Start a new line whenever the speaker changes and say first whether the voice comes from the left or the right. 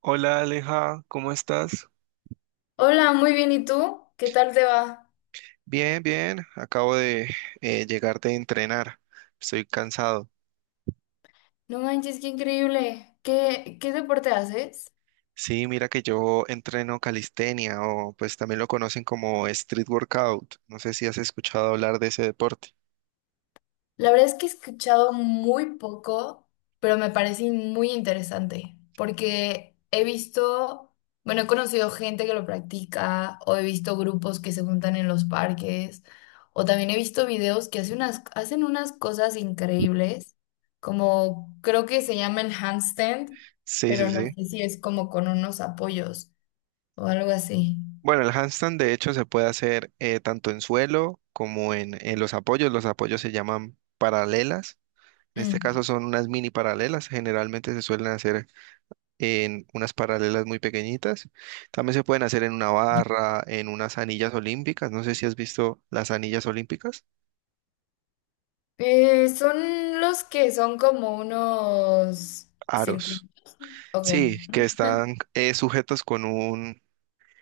right: Hola Aleja, ¿cómo estás?
left: Hola, muy bien. ¿Y tú? ¿Qué tal te va?
right: Bien, bien, acabo de llegar de entrenar, estoy cansado.
left: No manches, qué increíble. ¿Qué deporte haces?
right: Sí, mira que yo entreno calistenia o pues también lo conocen como street workout, no sé si has escuchado hablar de ese deporte.
left: La verdad es que he escuchado muy poco, pero me parece muy interesante porque he visto, bueno, he conocido gente que lo practica o he visto grupos que se juntan en los parques o también he visto videos que hacen unas cosas increíbles, como creo que se llama el handstand,
right: Sí, sí,
left: pero no
right: sí.
left: sé si es como con unos apoyos o algo así.
right: Bueno, el handstand de hecho se puede hacer tanto en suelo como en los apoyos se llaman paralelas, en este
left: Mm.
right: caso son unas mini paralelas, generalmente se suelen hacer en unas paralelas muy pequeñitas. También se pueden hacer en una barra, en unas anillas olímpicas. No sé si has visto las anillas olímpicas.
left: Son los que son como unos
right: Aros.
left: circuitos. Ok,
right: Sí, que están sujetos con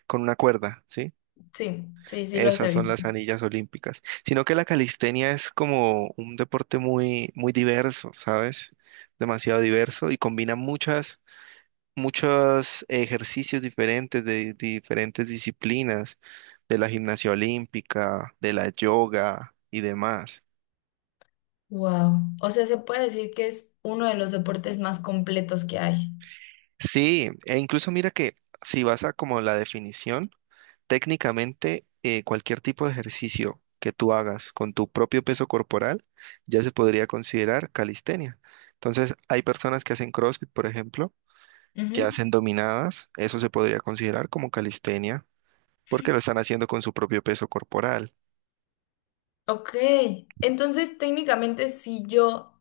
right: con una cuerda, ¿sí?
left: sí, sí, sí los
right: Esas
left: he
right: son
left: visto.
right: las anillas olímpicas. Sino que la calistenia es como un deporte muy, muy diverso, ¿sabes? Demasiado diverso y combina muchas muchos ejercicios diferentes de diferentes disciplinas, de la gimnasia olímpica, de la yoga y demás.
left: Wow. O sea, se puede decir que es uno de los deportes más completos que hay.
right: Sí, e incluso mira que si vas a como la definición, técnicamente cualquier tipo de ejercicio que tú hagas con tu propio peso corporal ya se podría considerar calistenia. Entonces, hay personas que hacen CrossFit, por ejemplo, que
left: Ujú.
right: hacen dominadas, eso se podría considerar como calistenia porque lo están haciendo con su propio peso corporal.
left: Ok, entonces técnicamente si yo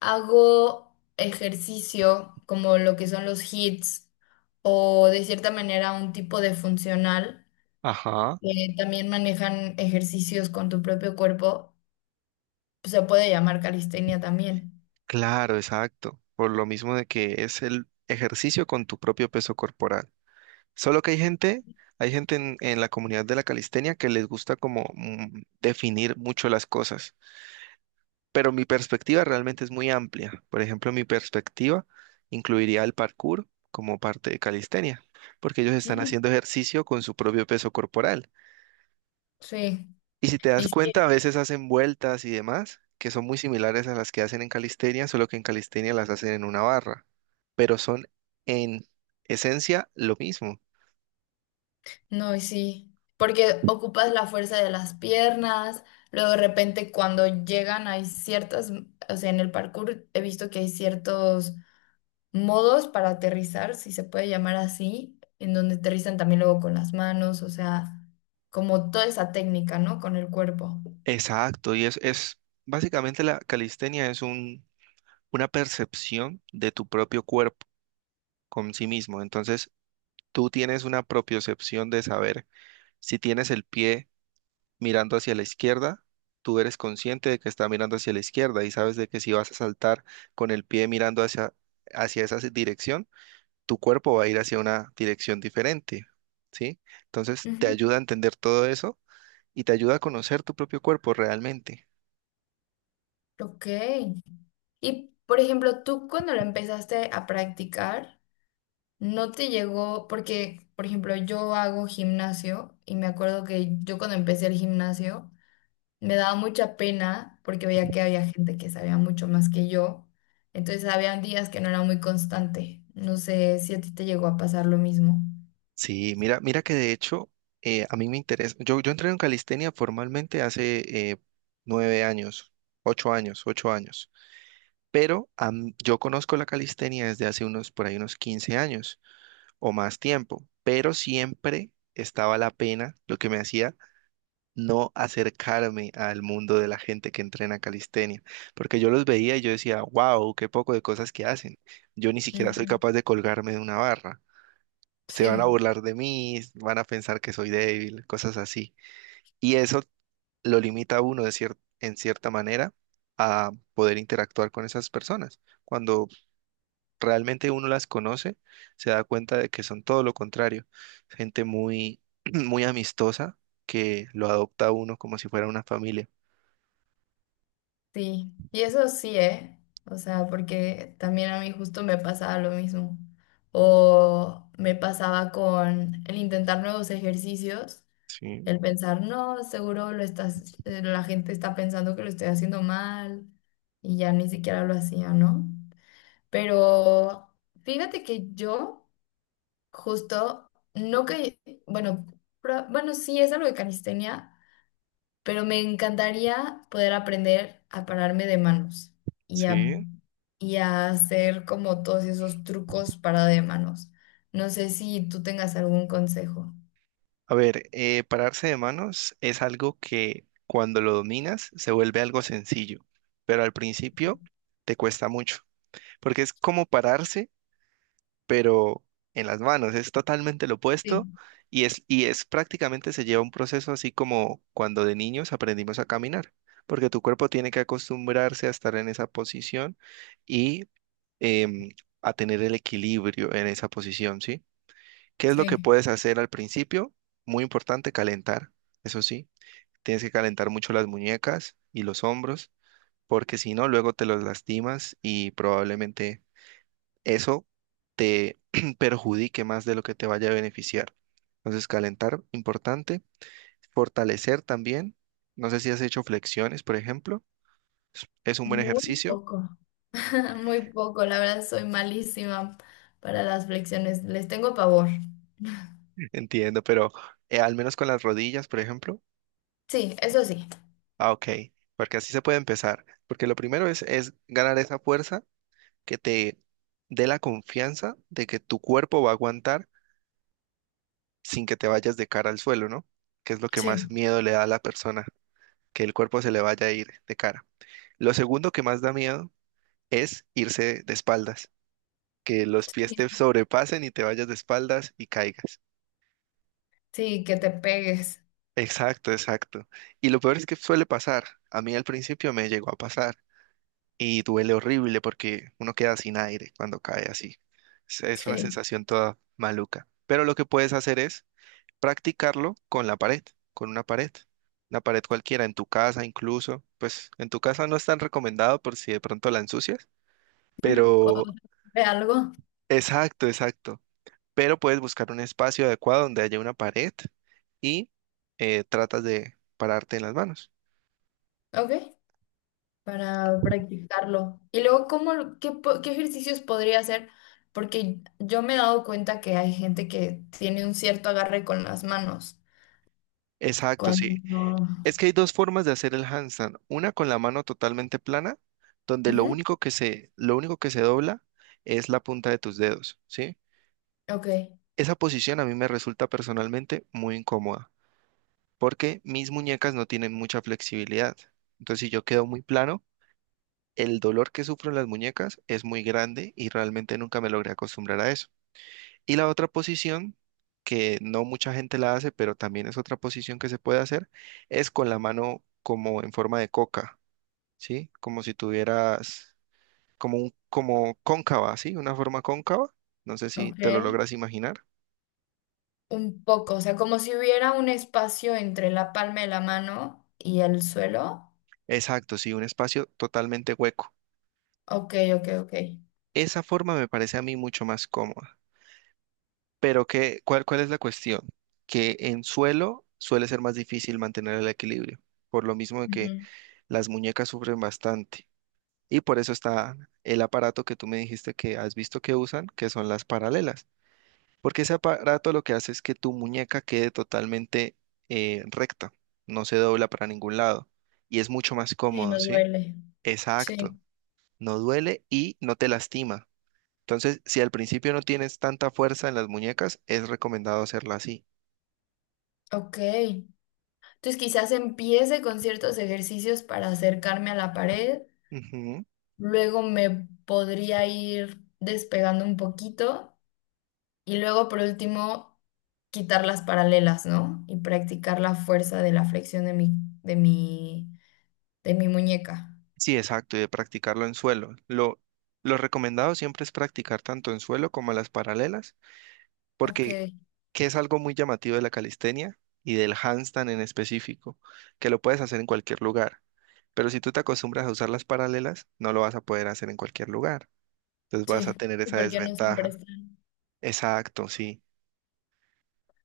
left: hago ejercicio como lo que son los hits o de cierta manera un tipo de funcional,
right: Ajá,
left: que también manejan ejercicios con tu propio cuerpo, se puede llamar calistenia también.
right: claro, exacto. Por lo mismo de que es el ejercicio con tu propio peso corporal. Solo que hay gente en la comunidad de la calistenia que les gusta como definir mucho las cosas. Pero mi perspectiva realmente es muy amplia. Por ejemplo, mi perspectiva incluiría el parkour como parte de calistenia, porque ellos están
left: Mm.
right: haciendo ejercicio con su propio peso corporal.
left: Sí,
right: Y si te
left: y
right: das
left: sí,
right: cuenta, a veces hacen vueltas y demás, que son muy similares a las que hacen en calistenia, solo que en calistenia las hacen en una barra, pero son en esencia lo mismo.
left: no, y sí, porque ocupas la fuerza de las piernas, luego de repente cuando llegan hay ciertas, o sea, en el parkour he visto que hay ciertos modos para aterrizar, si se puede llamar así, en donde aterrizan también luego con las manos, o sea, como toda esa técnica, ¿no? Con el cuerpo.
right: Exacto, es básicamente la calistenia es un, una percepción de tu propio cuerpo con sí mismo. Entonces, tú tienes una propiocepción de saber si tienes el pie mirando hacia la izquierda, tú eres consciente de que está mirando hacia la izquierda y sabes de que si vas a saltar con el pie mirando hacia esa dirección, tu cuerpo va a ir hacia una dirección diferente, ¿sí? Entonces te
left: Ujú.
right: ayuda a entender todo eso y te ayuda a conocer tu propio cuerpo realmente.
left: Ok. Y, por ejemplo, tú cuando lo empezaste a practicar, no te llegó, porque, por ejemplo, yo hago gimnasio y me acuerdo que yo cuando empecé el gimnasio me daba mucha pena porque veía que había gente que sabía mucho más que yo. Entonces, habían días que no era muy constante. No sé si a ti te llegó a pasar lo mismo.
right: Sí, mira, mira que de hecho a mí me interesa. Yo entré en calistenia formalmente hace 9 años, 8 años, 8 años. Pero yo conozco la calistenia desde hace unos, por ahí unos 15 años o más tiempo, pero siempre estaba la pena, lo que me hacía no acercarme al mundo de la gente que entrena calistenia, porque yo los veía y yo decía, wow, qué poco de cosas que hacen. Yo ni siquiera soy
left: Ujú.
right: capaz de colgarme de una barra. Se van a
left: Sí,
right: burlar de mí, van a pensar que soy débil, cosas así. Y eso lo limita a uno de en cierta manera a poder interactuar con esas personas. Cuando realmente uno las conoce, se da cuenta de que son todo lo contrario. Gente muy, muy amistosa que lo adopta a uno como si fuera una familia.
left: sí. Y eso sí, ¿eh? O sea, porque también a mí justo me pasaba lo mismo. O me pasaba con el intentar nuevos ejercicios.
right: Sí,
left: El pensar, no, seguro lo estás, la gente está pensando que lo estoy haciendo mal y ya ni siquiera lo hacía, ¿no? Pero fíjate que yo justo no que, bueno, bueno, sí es algo de calistenia, pero me encantaría poder aprender a pararme de manos y a,
right: sí.
left: y a hacer como todos esos trucos para de manos. No sé si tú tengas algún consejo.
right: A ver, pararse de manos es algo que cuando lo dominas se vuelve algo sencillo, pero al principio te cuesta mucho, porque es como pararse pero en las manos es totalmente lo opuesto
left: Sí,
right: y y es prácticamente se lleva un proceso así como cuando de niños aprendimos a caminar, porque tu cuerpo tiene que acostumbrarse a estar en esa posición y em, a tener el equilibrio en esa posición, ¿sí? ¿Qué es lo que
left: sí,
right: puedes hacer al principio? Muy importante, calentar, eso sí, tienes que calentar mucho las muñecas y los hombros, porque si no, luego te los lastimas y probablemente eso te perjudique más de lo que te vaya a beneficiar. Entonces, calentar, importante. Fortalecer también. No sé si has hecho flexiones, por ejemplo. Es un buen
left: muy
right: ejercicio,
left: poco. Muy poco, la verdad soy malísima para las flexiones, les tengo pavor.
right: entiendo, pero al menos con las rodillas, por ejemplo.
left: Sí, eso sí,
right: Ah, ok, porque así se puede empezar. Porque lo primero es ganar esa fuerza que te dé la confianza de que tu cuerpo va a aguantar sin que te vayas de cara al suelo, ¿no? Que es lo que más
left: sí,
right: miedo le da a la persona. Que el cuerpo se le vaya a ir de cara. Lo segundo que más da miedo es irse de espaldas, que los pies te sobrepasen y te vayas de espaldas y caigas.
left: sí, que te pegues,
right: Exacto, exacto. Y lo peor es que suele pasar. A mí al principio me llegó a pasar y duele horrible porque uno queda sin aire cuando cae así. Es una
left: sí,
right: sensación toda maluca. Pero lo que puedes hacer es practicarlo con la pared, con una pared cualquiera, en tu casa incluso. Pues en tu casa no es tan recomendado por si de pronto la ensucias.
left: o
right: Pero,
left: de algo,
right: exacto, exacto. Pero puedes buscar un espacio adecuado donde haya una pared y tratas de pararte en las manos.
left: ¿ok? Para practicarlo. Y luego, ¿cómo, lo- qué, po- qué ejercicios podría hacer? Porque yo me he dado cuenta que hay gente que tiene un cierto agarre con las manos.
right: Exacto, sí.
left: Cuando...
right: Es que hay dos formas de hacer el handstand. Una con la mano totalmente plana, donde
left: Ujú,
right: lo único que se dobla es la punta de tus dedos, ¿sí?
left: ok,
right: Esa posición a mí me resulta personalmente muy incómoda, porque mis muñecas no tienen mucha flexibilidad. Entonces, si yo quedo muy plano, el dolor que sufro en las muñecas es muy grande y realmente nunca me logré acostumbrar a eso. Y la otra posición, que no mucha gente la hace, pero también es otra posición que se puede hacer, es con la mano como en forma de coca, ¿sí? Como si tuvieras como cóncava, ¿sí? Una forma cóncava. No sé si
left: ok,
right: te lo logras imaginar.
left: un poco, o sea, como si hubiera un espacio entre la palma de la mano y el suelo.
right: Exacto, sí, un espacio totalmente hueco.
left: Ok, ok, ok.
right: Esa forma me parece a mí mucho más cómoda. Pero que, ¿cuál es la cuestión? Que en suelo suele ser más difícil mantener el equilibrio, por lo mismo de que
left: Ujú.
right: las muñecas sufren bastante. Y por eso está el aparato que tú me dijiste que has visto que usan, que son las paralelas. Porque ese aparato lo que hace es que tu muñeca quede totalmente recta, no se dobla para ningún lado. Y es mucho más
left: Sí,
right: cómodo,
left: nos
right: ¿sí?
left: duele.
right: Exacto.
left: Sí,
right: No duele y no te lastima. Entonces, si al principio no tienes tanta fuerza en las muñecas, es recomendado hacerla así.
left: ok. Entonces quizás empiece con ciertos ejercicios para acercarme a la pared,
right: Ujú.
left: luego me podría ir despegando un poquito y luego por último quitar las paralelas, ¿no? Y practicar la fuerza de la flexión de mi, de mi muñeca.
right: Sí, exacto, y de practicarlo en suelo. Lo recomendado siempre es practicar tanto en suelo como las paralelas,
left: Ok.
right: porque que es algo muy llamativo de la calistenia y del handstand en específico, que lo puedes hacer en cualquier lugar. Pero si tú te acostumbras a usar las paralelas, no lo vas a poder hacer en cualquier lugar. Entonces vas
left: Sí,
right: a tener
left: sí,
right: esa
left: porque no siempre
right: desventaja.
left: están.
right: Exacto, sí.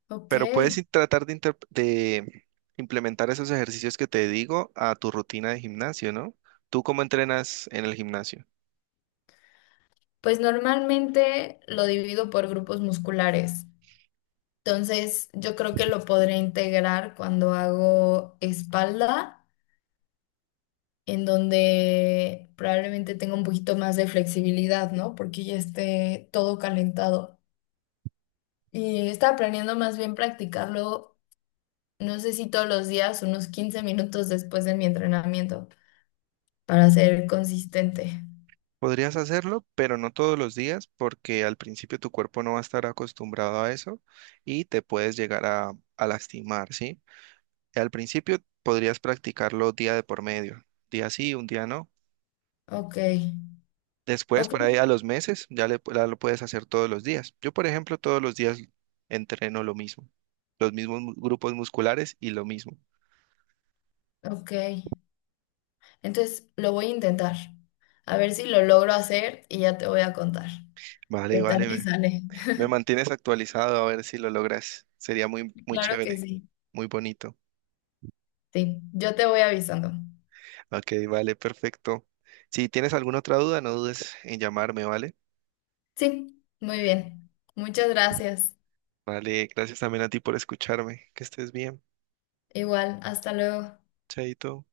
left: Ok.
right: Pero puedes tratar de, implementar esos ejercicios que te digo a tu rutina de gimnasio, ¿no? ¿Tú cómo entrenas en el gimnasio?
left: Pues normalmente lo divido por grupos musculares. Entonces, yo creo que lo podré integrar cuando hago espalda, en donde probablemente tenga un poquito más de flexibilidad, ¿no? Porque ya esté todo calentado. Y estaba planeando más bien practicarlo, no sé si todos los días, unos 15 minutos después de mi entrenamiento, para ser consistente.
right: Podrías hacerlo, pero no todos los días, porque al principio tu cuerpo no va a estar acostumbrado a eso y te puedes llegar a lastimar, ¿sí? Al principio podrías practicarlo día de por medio, día sí, un día no.
left: Ok,
right: Después,
left: ok,
right: por ahí a los meses, ya lo puedes hacer todos los días. Yo, por ejemplo, todos los días entreno lo mismo, los mismos grupos musculares y lo mismo.
left: ok. Entonces lo voy a intentar. A ver si lo logro hacer y ya te voy a contar
right: Vale,
left: qué tal me sale.
right: me mantienes actualizado a ver si lo logras. Sería muy, muy
left: Claro que
right: chévere,
left: sí.
right: muy bonito.
left: Sí, yo te voy avisando.
right: Ok, vale, perfecto. Si tienes alguna otra duda, no dudes en llamarme, ¿vale?
left: Sí, muy bien. Muchas gracias.
right: Vale, gracias también a ti por escucharme. Que estés bien.
left: Igual, hasta luego.
right: Chaito.